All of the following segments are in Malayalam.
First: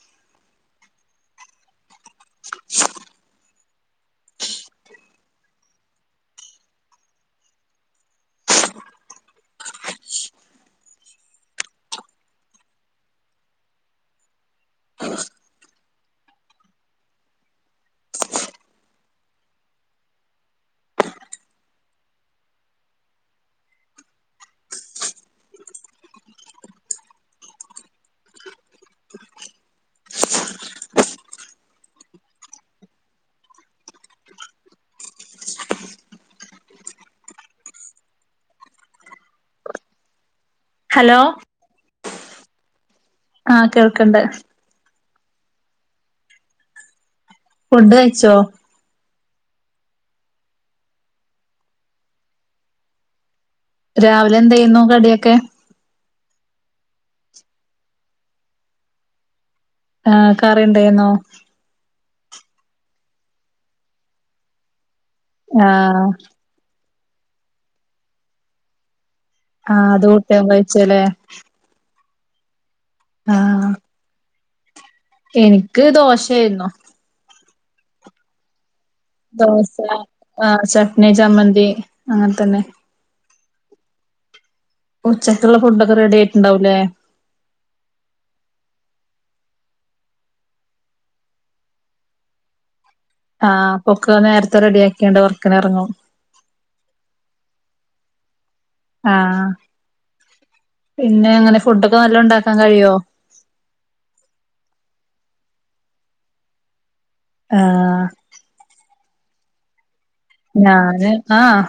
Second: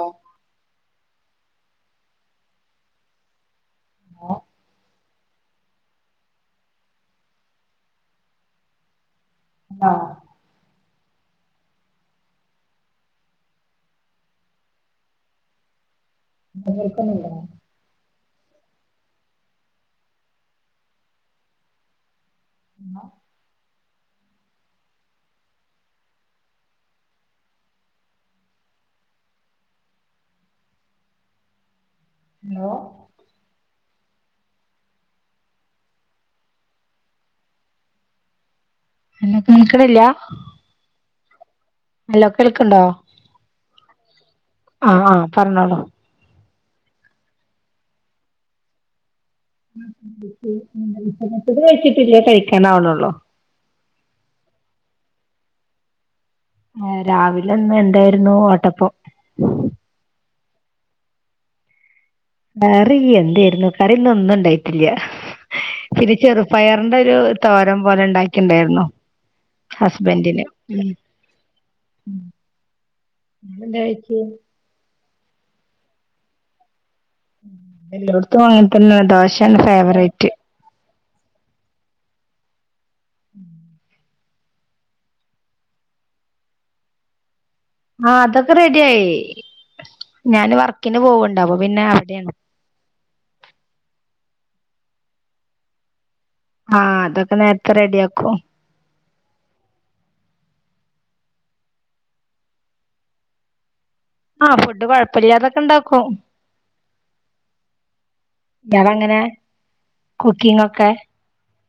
ആഹ [inaudible] ആഹ ആഹ് [unintelligible] ഇന്നാ ഹലോ മം നിൽക്കുന്നില്ല ഹലോ അല്ലോ കേളിക്കണ്ടോ? ആഹ കേൾക്കണ്ട ആഹ് ആ പറഞ്ഞോളൂ ഫുഡ് കഴിച്ചോ? ഫുഡ്‌ കഴിച്ചിട്ട് ഇല്ല കഴിക്കൻ ആവുന്നുള്ളൂ രാവിലെ എന്തേന്നു കടിയൊക്കെ ഏഹ് രാവിലെന്ന് എന്തേര്ന്നു ഓട്ടപ്പൊ ആഹ് കറിണ്ട്ന്നോ കറി എന്തേര്ന്നു കറിന്ന് ഒന്നും ഇണ്ടായിട്ടില്ല ആഹ് പിന്ന ചെറുപ് പയറിന്റെ ഒരു തോരം പോലെ ഇണ്ടാക്കിണ്ടാര്ന്നു ആഹ് അത് ഹസ്ബൻഡിന് കൂട്ടാൻ കഴിച്ചല്ലേ ആഹ് എന്തേ പറ്റീ എനിക്ക് ദോശേര്ന്നു എല്ലോട്ത്തും അങ്ങനെത്തന്നെ ദോശയാണ് ദോശ ഫേവറേറ്റ് ആഹ് ശെ പിന്നെ ചമന്തി അങ്ങൻതന്നെ ഉച്ചയ്ക്കുള്ള ഫുഡൊക്കെ റെഡി ആയിട്ടുണ്ടാവുല്ലേ ആഹ് അതൊക്കെ റെഡിയായി ഞാന് വർക്കിന് പോവ്ണ്ട് അപം പിന്നെ അവിടെയാണ് ആഹ് അപൊക്കെ നേരത്തെ റെഡിയാക്കിയാണ്ട് വർക്കിന് എറങ്ങും ആഹ് അതൊക്കെ നേരത്തെ റെഡി ആക്കും ആഹ് പിന്നെ അങ്ങനെ ഫുഡൊക്കെ നല്ലോംഉണ്ടാക്കാൻ കഴിയോ ആഹ് ഫുഡ് കൊഴപ്പല്യാതൊക്കെണ്ടാക്കും ആഹ് ഞാനങ്ങനെ ഞാന് ആഹ്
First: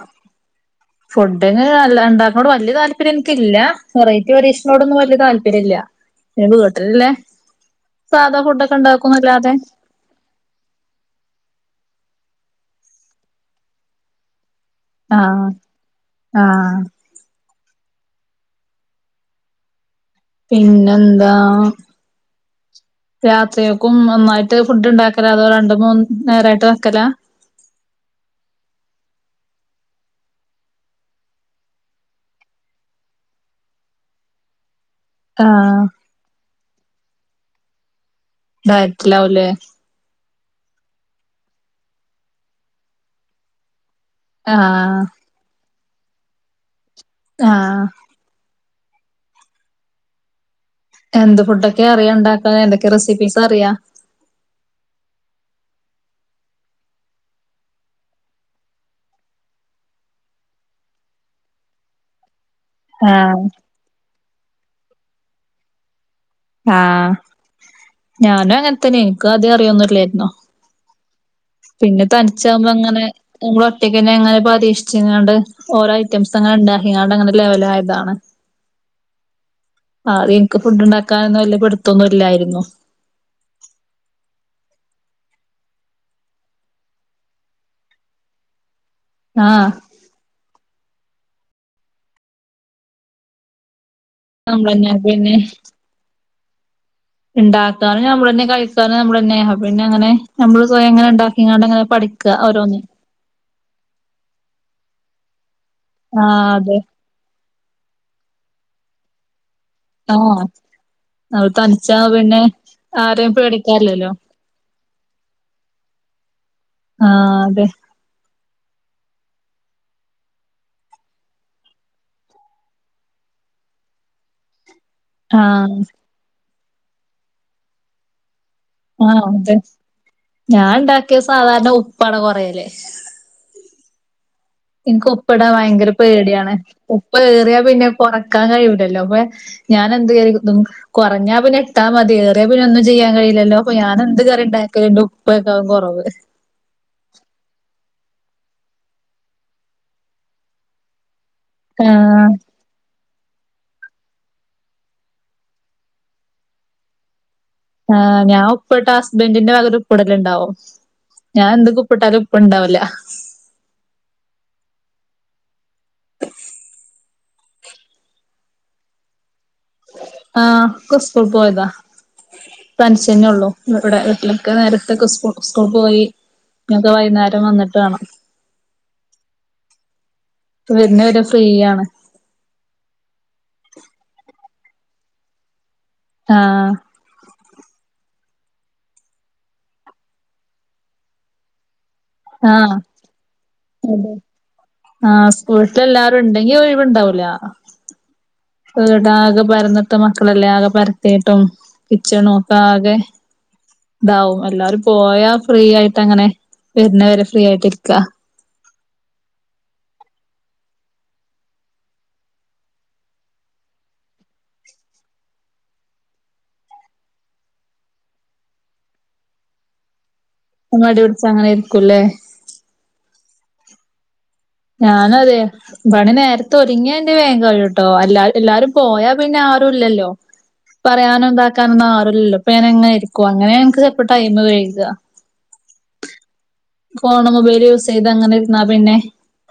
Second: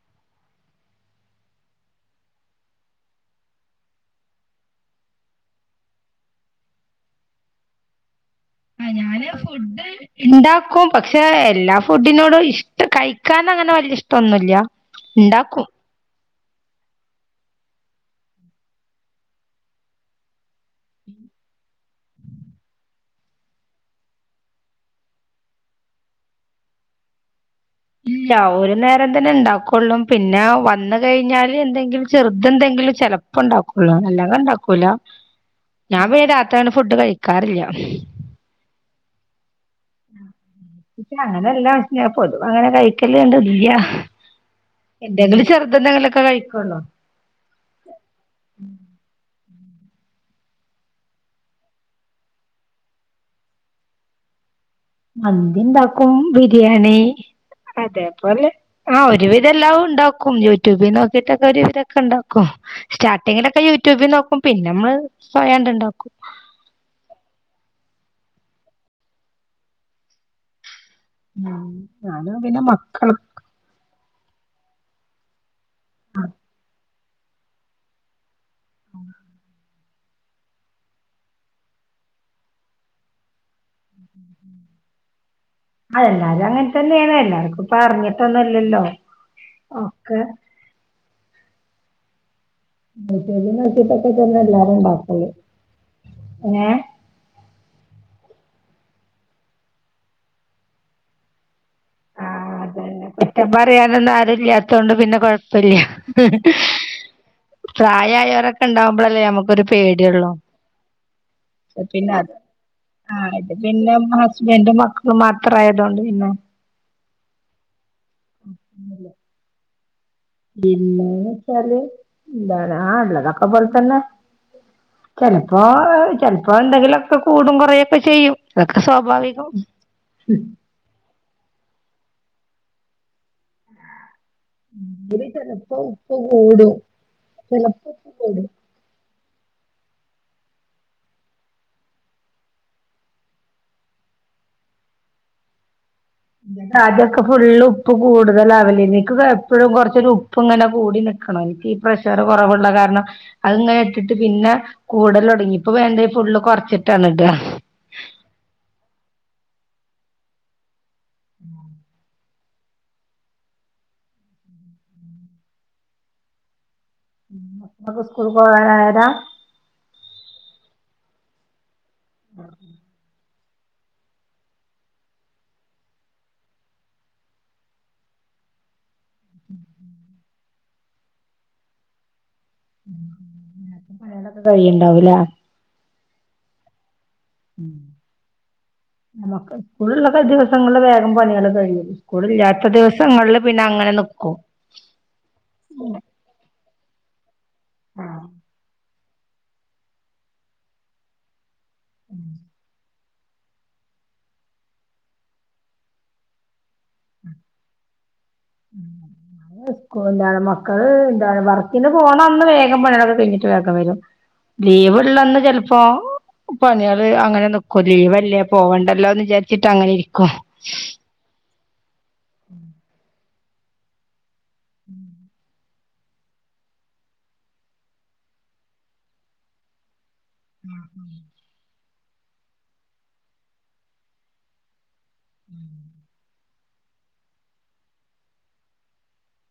പുഡിംഗ് അല്ല ഇണ്ടാക്ക്നോണ്ട് വല്യ താല്പര്യം എനിക്കില്ല വെറൈറ്റി പരീക്ഷിക്ക്നോടൊന്നും വല്യ താല്പര്യം ഇല്ല വീട്ട്ല് ല്ലേ സാധാ ഫുഡൊക്കെ ആഹ് ഞാന് ഇണ്ടാക്കുന്നല്ലാതെ ഫുഡ് ഇണ്ടാക്കും പക്ഷെ എല്ലാ ഫുഡിനോടും ഇഷ്ടം കഴിക്കാന ങ്ങനെ വല്യ ഇഷ്ടൊന്നുല്യ ആഹ് ആഹ് പിന്നെന്താ രാത്രിയക്കും ഒന്നായിട്ട് ഫുഡ് ഇണ്ടാക്കല അതോ രണ്ട് മൂന്ന് നേരായിട്ട് വെക്കലാ ഇല്ല ഒരു നേരം തന്നെ ഇണ്ടാക്കൊള്ളൂ പിന്നെ വന്ന് കെയിഞ്ഞാല് എന്തെങ്കിലും ചെറ്ത് എന്തെങ്കിലും ചെലപ് ഇപ്പ ഉണ്ടാക്കൊള്ളൂ അല്ലാതെ ഇണ്ടാക്കൂല ആഹ് ഞാൻ പിന്നെ രാത്രിങ്ങനെ ഫുഡ് കഴിക്കാറില്യ ടയറ്റിലാവുലേ അങ്ങനെ എല്ലാ പൊതുവെ അങ്ങനെ കഴിക്കല് ണ്ട് ഇല്ല ആഹ് എന്തെങ്കിലും ചെർദെന്തെങ്കിലൊക്കെ കഴിക്കാെള്ളാെ താഹ് എന്ത് ഫുഡൊക്കെ അറിയാ ഉണ്ടാക്കാ ഏതൊക്കെ റെസിപ്പീസ് അറിയാ മന്തി ഇണ്ടാക്കും ബിരിയാണി അതേപോലെ ആഹ് ഒരു വിധംഎല്ലാവും ഉണ്ടാക്കും യൂട്യൂബിൽ നോക്കിട്ടൊക്കെ ഒരുവിധൊക്കെ ഉണ്ടാക്കും ആഹ് സ്റ്റാർട്ടിങ്ങിലൊക്കെ യൂട്യൂബിൽ നോക്കും പിന്നെ നമ്മള് സ്വയം അങ്ങണ്ട് ഉണ്ടാക്കും. ആഹ് ഞാനും അങ്ങൻത്തന്നെ എനിക്കുംആദ്യം അറിയൊന്നും ഇല്ലേര്ന്നു ഉം പിന്നെ ഞാനും പിന്നെ തനിച്ചാവുമ്പൊഅങ്ങനെ മക്കള് ഓൾ ഒറ്റയ്ക്ക് തന്നെ എങ്ങനെപ്പോ പരീക്ഷിച്ചണ്ട് ഓരോ ഐറ്റംസ് അങ്ങെ ഉണ്ട ഇയാൾടെ അങ്ങനെ ലെവലായതാണ് ഉ ആഹ് ഇൻക്ക് ഫുഡ് ഉണ്ടാക്കാനൊന്നും വല്ലിയ പിടുത്താെന്നും ഇല്ലായിരുന്നു ഉം ഉം ആഹ് എല്ലാരും അങ്ങൻതന്നേണ് എല്ലാർക്കും ഇപ്പ അറിഞ്ഞിട്ടൊന്നൊ ല്ലല്ലോ ആഹ് ഒക്കെ യൂറ്റ്യൂബില് നോക്ക്യപൊക്കെതന്നെ എല്ലാരും നമ്മളന്നെ ഇണ്ടാക്കല് പിന്നെ ഏഹ് ഇണ്ടാക്കാനും ഞമ്മളെന്നെ കഴിക്കാനും നമ്മളെന്നെ അപ്പൊപിന്നെ അങ്ങനെ നമ്മള് സ്വയം അങ്ങനെണ്ട ക്കിങ്ങാണ്ടങ്ങനെ പഠിക്ക ആഹ് ഓരോന്ന് അതന്നെ കുറ്റം പറയാനൊന്നും ആരുമില്ലാത്തതുകൊണ്ട് പിന്നെ കൊഴപ്പില്ല ആഹ് അതെ പ്രായമായവരൊക്കെ ഉണ്ടാവുമ്പഴല്ലേ നമ്മുക്കരു പേടിയള്ളൂ അവള് തനിച്ചാവ പിന്നെ ആരെയും ആത് പിന്നെ പേടിക്കാനില്ലല്ലോ ഹസ്ബൻഡും മക്കളും മാത്രമായതുകൊണ്ട് പിന്നെ ആഹ അതെ പിന്നെന്ന് വെച്ചാല് എന്ത ആ ഉള്ളതൊക്കെ പോലെത്തന്നെ ച് ചെലപ്പോ ചെലപ്പോ എന്തെങ്കിലൊക്കെ കൂടുംകൊറയൊക്കെ ചെയ്യും അതൊക്കെ ആഹ സ്വാഭാവികം അതെ ഞാൻ ഉണ്ടാക്കിയ സാധാരണ ഉപ്പാന കൊറയല് എനിക്ക് ഇതില് ഉപ്പ് ഇടാൻ ചെലപ്പോ ഭയങ്കര ഉപ്പ് പേടിയാണ് കൂടും ഉപ്പ് ഏറിയാ ചെലപ്പോ പിന്നെ ഉപ്പ് കൊറക്കാൻ കൂടും കഴിയുല്ലല്ലോ അപ്പൊ ഞാൻ എന്ത്കേറി [unintelligible] കുറഞ്ഞാ പിന്നെ ഇട്ടാ മതി ഏറെേ പിന്നെ ഒന്നും ചെയ്യാൻ കഴയില്ലല്ലോ അപ്പൊ ഞാനെ ന്ത് കറിയ ഉണ്ടാകിയാലും ഉപ്പായ്ക്കും കുറവ് ആദ്യൊക്കെ ഫുള് ഉപ്പ് കൂടുതൽ അവലേനി ക്ക് എപ്പഴും കൊറച്ചരു ഉപ്പ് ഇങ്ങനെ കൂടി ന നിക്ക് ഈ പ്രഷർ ആഹ് കുറവുള്ള കാരണം അത്ങ്ങനെ ഇട്ടിട്ട് പിന്നെ കൂടൽ തുടങ്ങി ഇപ്പൊ വേണ്ട ഫുള്ള് കുറച്ചിട്ടാണ് ഇട്ട ആ ഞാൻ ഉപ്പിട്ട ഹസ്ബന്റിന്റെ വക ഒരു ഉപ്പിടലുണ്ടാവും ഞാൻ എന്തക്കു ഉപ്പിട്ടാലും ഉപ്പ് ഉണ്ടാവില്ല ഉം മക്കളക്കെ സ്കൂളി പോകാനായത ആഹ് ഒക്കെ സ്കൂൾ പോയതാ തനിചെന്നെ ള്ളൂ ഇവിടെ വീട്ടിലൊക്കെ നേരത്തൊക്കെ സ് സ്കൂൾ പോയി ഞക്കൊ വൈകുന്നേരം വന്നിട്ട് വേണം ഉം വരുന്ന വരെ ഫ്രീ ആണ് പഴേതൊക്കെ കഴിയുണ്ടാവൂലെ ആഹ ഉ നമുക്ക് സ്കൂളുള്ള ദിവസങ്ങളില് വേഗം പണികള കഴിയും സ്കൂളില്ലാത്ത ആഹ് ദിവസങ്ങളിൽ പിന്നെ അങ്ങനെ അതെ നിക്കും ആഹ് സ്കൂളട്ടിൽ എല്ലാരും ഉണ്ടെങ്കി ഒഴിവണ്ടാവൂല ആഹ വീടാകെ പരന്നിട്ട് മക്കളല്ലേ ആകെ പരത്തിയിട്ടും കിച്ചണോക്ക ആകെ ഇതാവും എല്ലാവരും പോയാ ഫ്രീ ആയിട്ട് അങ്ങനെ വരുന്ന വരെ ഫ്രീ ആയിട്ടിരിക്കാ [unintelligible] മക്കള് എന്താണ് വർക്കിന്റെ പോണ അന്ന് വേഗം പണികളൊക്കെ കഴിഞ്ഞിട്ട് വേഗം വരും ലീവ്ള്ളന്ന് ചിലപ്പോ പണികള് അങ്ങനെ നക്കോ ലീവല്ലേ പോവണ്ടല്ലോന്ന് വിചാരിച്ചിട്ട് അങ്ങനെ ഇരിക്കും മടിപിടിച്ചങ്ങ് അങ്ങനെ ഇരിക്കുലെ ഞാനതെ പണി നേരത്തെ ഒര്ങ്ങിയ ന്റെ വേംകയ്യുട്ടോ എല്ലാ എല്ലാരും പോയാ പിന്നാരുല്ലല്ലോ പറയാനും താക്കാനൊന്നും ആരുല്ലല്ലോ. പ്പൊ ഞാനങ്ങനെ ഇരിക്കും. അങ്ങനെയ ഇൻക്ക് ചെൽപ്പോ ടൈം വെയ്ക ഉം ഫോണ് മൊബൈല് യൂസ് ചെയ്ത് അങ്ങനെ ഇരുന്നാ പിന്നെ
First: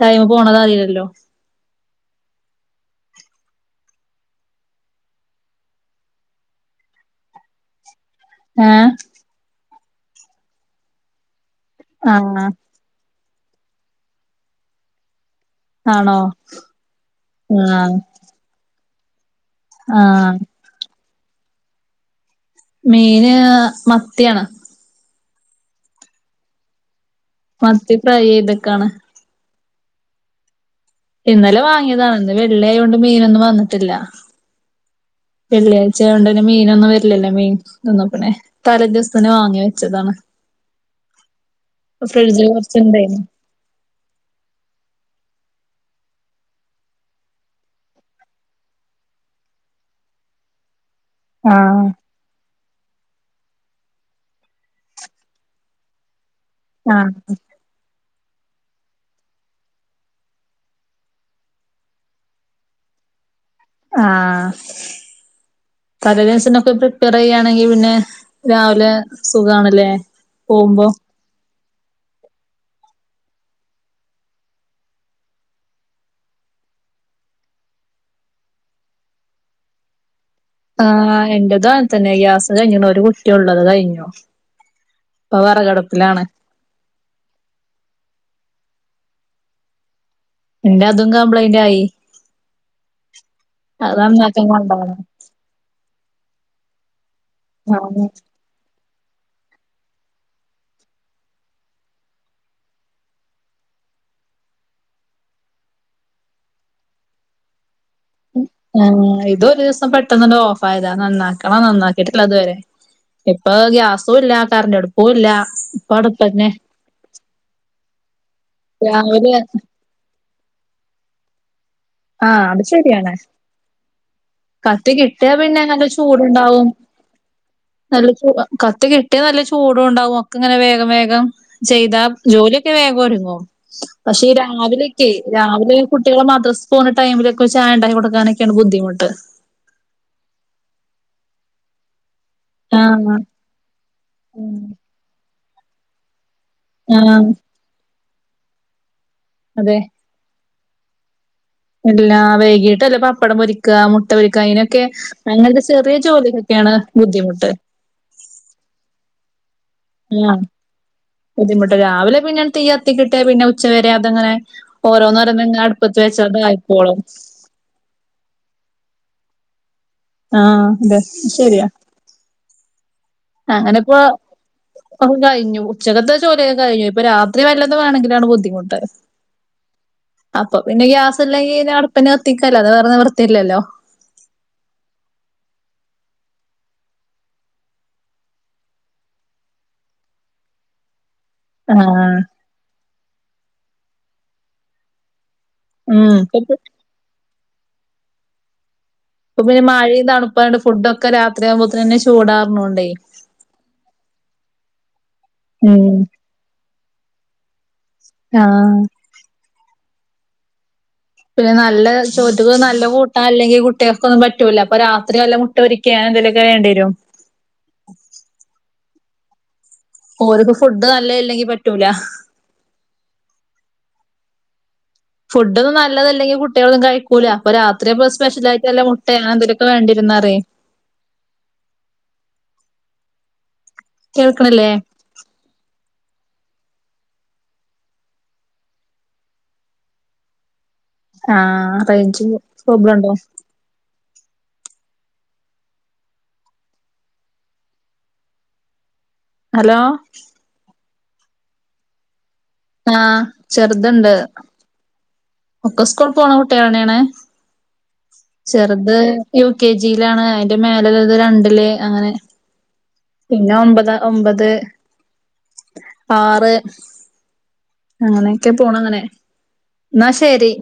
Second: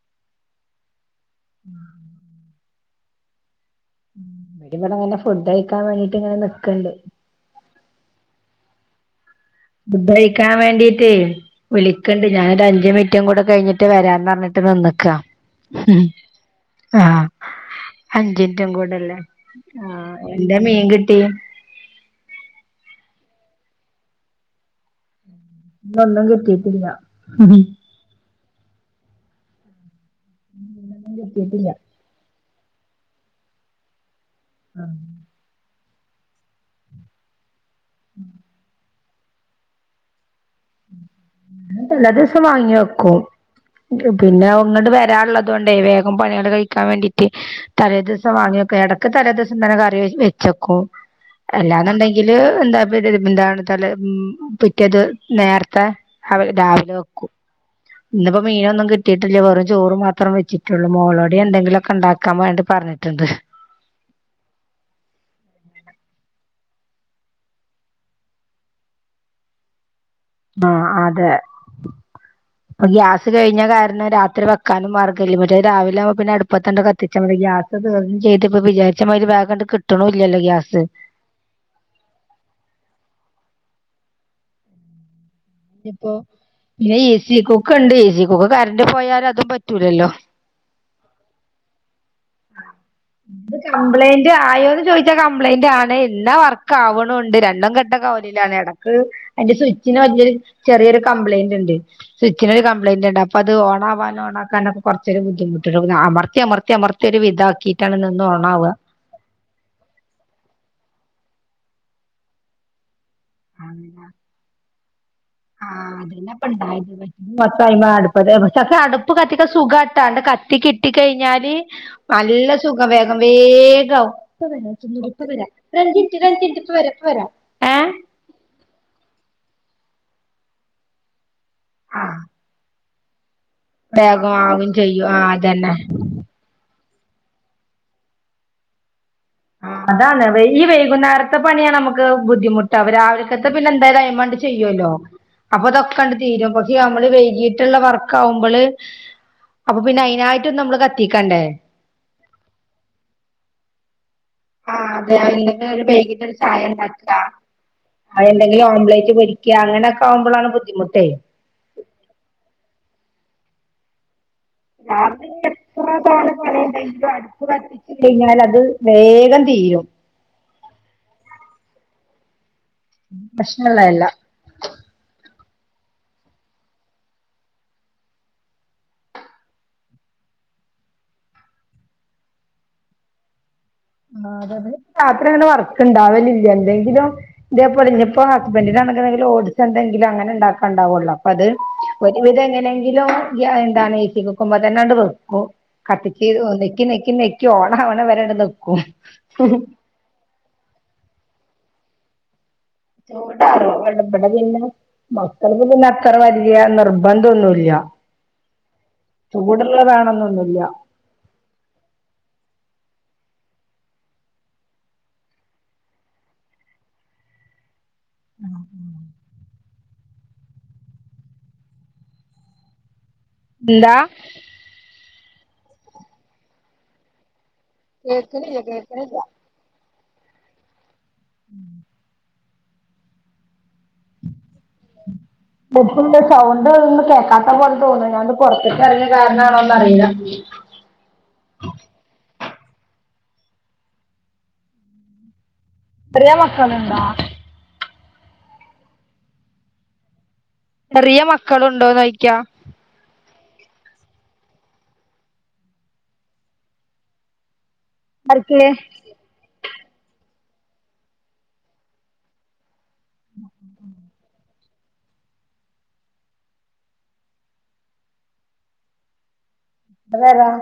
ടൈമ് പോണതറിയില്ലല്ലോ ഇടി ഇവിടെങ്ങനെ ഫുഡ് കഴിക്കാൻ വേണ്ടിട്ട് ഇങ്ങനെ നിക്കണിട് ഏ ഫുഡഴിക്കാൻ വേണ്ടീട്ട് വിളിക്കണ്ട് ആഹ് ഞാനൊരു അഞ്ച മിനിറ്റ് കുറ്റും കൂടെ കഴിഞ്ഞിട്ട് വരാന്ന് പറഞ്ഞിട്ട് നിന്നക്കാ ആണോ ആഹ് അഞ്ചിൻറ്റും കൂടെല്ലേ ആ ആഹ് എന്താ മീൻ കിട്ടി മീന് മത്തിയാണ് ഇന്ന് ഒന്നും കിട്ടീട്ടില്ല മത്തി ഫ്രൈ ചെയ്തക്കാണ് ഇന്നലെ കിട്ടിയിട്ടില്ല വാങ്ങിയതാണ്. ന്ന് വെള്ള്യാ യോണ്ട് മീനൊന്നും വന്നിട്ടില്ല ആ വെള്ളിയാഴ്ച ആയോണ്ടന്നെ മീനൊന്നും വര്ല്ലല്ലോ. മീൻ തൊന്നുംപിന്നെ, തലേ ദിവസം നെ വാങ്ങി വെച്ചതാണ് എല്ലാ ദിവസം ഫ്രിഡ്ജില് വാങ്ങി വെക്കും കൊറച്ചുണ്ടായിന് പിന്നെ ങ്ങട് വരാള്ളതോണ്ടേ വേഗം പണികൾ കഴിക്കാൻ വേണ്ടീട്ട് തലേ ദിവസം വാങ്ങിയക്കും എടക്ക് തലേ ദിവസം തന്നെ കറി വെച്ച് വേക്കും ആഹ് എല്ലാന്നുണ്ടെങ്കില് എന്താ [unintelligible] എന്താണ് തല് ഉം പിറ്റേ ത് നേർത്തെ അവര് രാവിലെ ആഹ് വെക്കു ന്നിപ്പോ മീനൊന്നും കിട്ടീട്ടില്ല വെറും ചോറ് മാത്രം വെച്ചിട്ടൊള്ളൂ മോളോട് യെന്തെങ്കിലൊക്കെണ്ടാ ക്ക വേണ്ടി പർഞ്ഞിട്ടിണ്ട് ആഹ് തലേ ദിവ്സെന്നൊക്കെ പ്രിപ്പെയ്റെയ്യാണെങ്കി പിന്നെ രാവ്ലെ സുഖാണ് ലേ ആഹ് അതെ ഗ്യാസ് കഴിഞ്ഞ കാരണം രാത്രി വെക്കാനും മാർഗല്ല മറ്റേ രാവില ആവുമ്പ പിന്നെടുപ്പത്ത [unintelligible] നമ്മ ഗ്യാസ് ചെയ്തിപ്പപ്പോ വിചാരിച്ചാതി ബാഗ കണ്ട് കിട്ട്ണുല്ലല്ലോ ഗ്യാസ് ആ എന്റെത അങ്ങനെ തന്നെ ഗ്യാസ് കഴിഞ്ഞണ ഒരു കുറ്റിയൊള്ളത് കഴിഞ്ഞു ഇപ്പൊ ഇപ്പോ വെറകടുപ്പിലാണ് പിന്നെ ഇ സി കുക്ക്ണ്ട് ഇ സി കൊക്ക് കറണ്ട് പോയാൽ അതും പറ്റൂലല്ലോ ന്റെ അതും കംപ്ലൈയിന്റ് ആയി ഇത് അത് കംപ്ലയിന്റ് നന്നാക്കാൻ ആയോ എന്ന് കൊണ്ടോണം ചോദിച്ചാൽ കംപ്ലൈന്റ് ആണ് ന്ന വർക്ക് ആവ്ണുണ്ട് രണ്ടും ആഹ് കെട്ടക്കാവല ഇടക്ക് അതിന്റെ സ്വിച്ചിന് വല്ല്യൊരു ചെറിയൊരു കംപ്ലയിന്റ്ണ്ട് സ്വിച്ചിനൊരു കപ്ലയിന്റ്ണ്ട് അപ്പോ അത് ഓണാവാൻ ഓണാക്കാനൊക്കെ കുറച്ചൊരു ബദ്ധിമുട്ടു അമർത്തി അമർത്തി അമർത്തി ത്തിയൊര് വിതാക്കി ആ ഇത ഒരു ദിവസം പെ പെട്ടെന്നണ്ട് ഓഫ് ആയതാ. നന്നാക്കണം നന്നാക്കിട്ടില്ലതുവരെ, ഇപ്പൊ ഗ്യാസുല്ല ആ കറന്റെടു പ്പുല്ല ആ അതന്നപ്പണ്ടായിത് [unintelligible] പക്ഷെ അടുപ്പ് രാവിലെ കത്തിക്ക സുഖാട്ടാ, ണ്ട് കത്തി കിട്ടി കഴിഞ്ഞാല് ആഹ് നല്ല അത് സുഖം ശരിയാണ് വേഗം വേഗം ആവും. പ്പ വരാ കത്തി തിന്നൂട്. കിട്ടിയാ പിന്നെ നല്ല രഞ്ചിറ്റ് രഞ്ചിറ്റ് ഇപ്പ വരപ്പ വരാ ഏഹ് നമ്മള് ക്യൂവാ. കത്ത് കിട്ടിയാ നല്ല ചൂടുണ്ടാവും ഒക്കെങ്ങനെ വേഗം വേഗം ചെയ്താ ആഹ് ജോലി വേഗം ഒരുങ്ങോ പക്ഷെ ഈ വേഗം ആകും ചെയ്യും രാവിലെക്കെ ആഹ് അതന്നെ രാവിലെ കു ട്ട്യേള് മദ്രസ് പോണെ ടൈമ് ലൊക്കെ ചായണ്ടാക്കി കൊടുക്കാനൊക്കെയാണ് ബുദ്ധിമുട്ട് അതാണ് വൈ ഈ വൈകുന്നേര ത്തെ പണിയാണമക്ക് ബുദ്ധിമുട്ട്. അവ ആഹ് രാവിൽക്കത്തെ പിന്നെന്തായാലും അയ്മാണ്ട് ചെയ്യല്ലോ. അപ്പൊ തൊക്കെണ്ട് തീരും പക്ഷെ നമ്മള് ആഹ് വൈകിട്ടുള്ള വർക്ക് ആകുമ്പോള്. അപ്പൊ അതെ പിന്നെ അതിനയി റ്റ് നമ്മള് കത്തിക്കണ്ടേ? എല്ലാ വേകീട്ട് വല്ല പപ്പടം പൊരിക്ക മു ട്ട പൊരിക്ക അയിനൊക്കെ ആഹ് അതെ അങ്ങൻത്തെ അല്ലെങ്കി ഒരു ചെറിയ ജോലികൊക്കെയാണ് ബുദ്ധിമുട്ട്. എന്തെകിലും ഓംലറ്റ് ഒബ്ലേറ്റ് പൊരിക്യാ അങ്ങനെയൊക്കെ ആഹ് ആകുമ്പോഴാണ് ബുദ്ധിമുട്ടേ ബുദ്ധിമുട്ട്. രാവിലെ പിന്നെയാണ്ട് തീയത്തിക്കിട്ട്യാ പിന്നെ ഉച്ചവരെ അതങ്ങനെ രാവിലെ ഓരോന്നോരോന്നിങ്ങനെ എത്ര അടുപ്പത്ത് വെച്ചാ തോന്ന അതായിക്കോളും. പണിയിണ്ടകിലും ഇടിച് വരി ച് കഴിഞ്ഞാൽ അത് വേഗം തീരും. ആ അതെ ശരിയാ പ്രശ്നള്ളല്ല. അപ്പ കഴഞ്ഞു ഉച്ചകത്തെ ചോറോയിയൊക്കെ കഴിഞ്ഞു ഇപ്പ രാത്രി വല്ലതു വേണങ്കിലാണ് ബുദ്ധിമുട്ട്. അപ്പൊ പിന്നെ ഗ്യാസ് ഇല്ലെങ്കിൽ അട്പ്പാന്നെ കത്തിക്ക അല്ലാതെ വേറെ നിവൃത്തിയില്ലല്ലോ ആ അതതെ രാത്രി അങ്ങനെ വർക്ണ്ടാവലില്ല എന്തെങ്കിലും. ഇതേപോലെ ഇന്നപ്പോ ഹസ്ബന്റ് ആണെങ്കിൽ ഓഡസ് എന്തെങ്കിലും അങ്ങനെ ഇണ്ടാക്കണ്ടാവൊള്ളോ അത് ആഹ് ഒരുവിധം എങ്ങനെങ്കിലും എന്താണ് ഏച്ചി കുക്കുമ്പോ തന്നെണ്ട് വെക്കും ഉം കത്തിക്ക് ഇപ്പൊ നെക്കി നെക്കി നെക്കി ഓട അവണ വരണ്ട നക്കൂ അപ്പൊപിന്നെ മഴയും തണുപ്പായിണ്ട് ഫുഡ ഒക്കെ രാത്രിയാമ്പോത്തന്ന്നെ ചൂടാർണൊണ്ടേ പിന്നെ മക്കൾക്ക് ഉം പിന്നെ അത്ര വലിയ നിർബന്ധംഒന്നുമല്ല ആഹ് ചൂടുള്ള വേണന്നൊന്നുല്യ പിന്നെ നല്ല, ചോറ്റ്ക്ക് നല്ല കൂട്ടാൻല്ലെങ്കി കുട്ട്യാക്കൊന്നും പറ്റൂല. അപ്പൊ രാത്രി വല്ല മു മുട്ട പരിക്കൊ എതലും ചൊയണ്ടി വരും. ഉം ഓര്ക്ക് ഫുഡ് നല്ല ഇല്ലെങ്കി പറ്റൂല എന്താ ഫുഡന്നും നല്ലെതല്ലങ്കി കുട്ടിഅളൊന്നും കഴിക്കൂല്ല പ്പ രാത് അത്ര സ്പെഷല ആയിട്ടല്ല മുട്ട എന്തെലുമൊക്കെ വേണ്ടരുന്നാറേ [unintelligible] കേൾക്ക്ണ്ല്ലേ എപ്പണ്ട് സൗണ്ട്ന്ന് കേൾക്കാത്ത പോലെ തോന്നുന്നു ഞൻത് പുറത്തക്കറിങ്ങ കാരണമാണോന്ന അറിയില്ല ആഹ് കയിച്ചു പ്രോബ്ലം ണ്ടോ ത്രേം മക്കള്ണ്ടാ ഹലോ ചെറിയ മക്കളുണ്ടോന്നോയ്ക്യാ ആഹ് ചെർത്ണ്ട് ഒക്കെ സ്കൂൾ പോണ കുട്ടികളെന്നെയാണ് ആർക്ക് ചെറുത് യു കെ ജിയിലാണ്. അയ്ന്റെ മേലല്ലത് രണ്ടില്. അങ്ങനെ പിന്ന ഒമ്പതാ ഒമ്പത് ആറ് അങ്ങനെയൊക്കെ പോണ ങ്ങനെ ന്ന ശരി ഇവരാ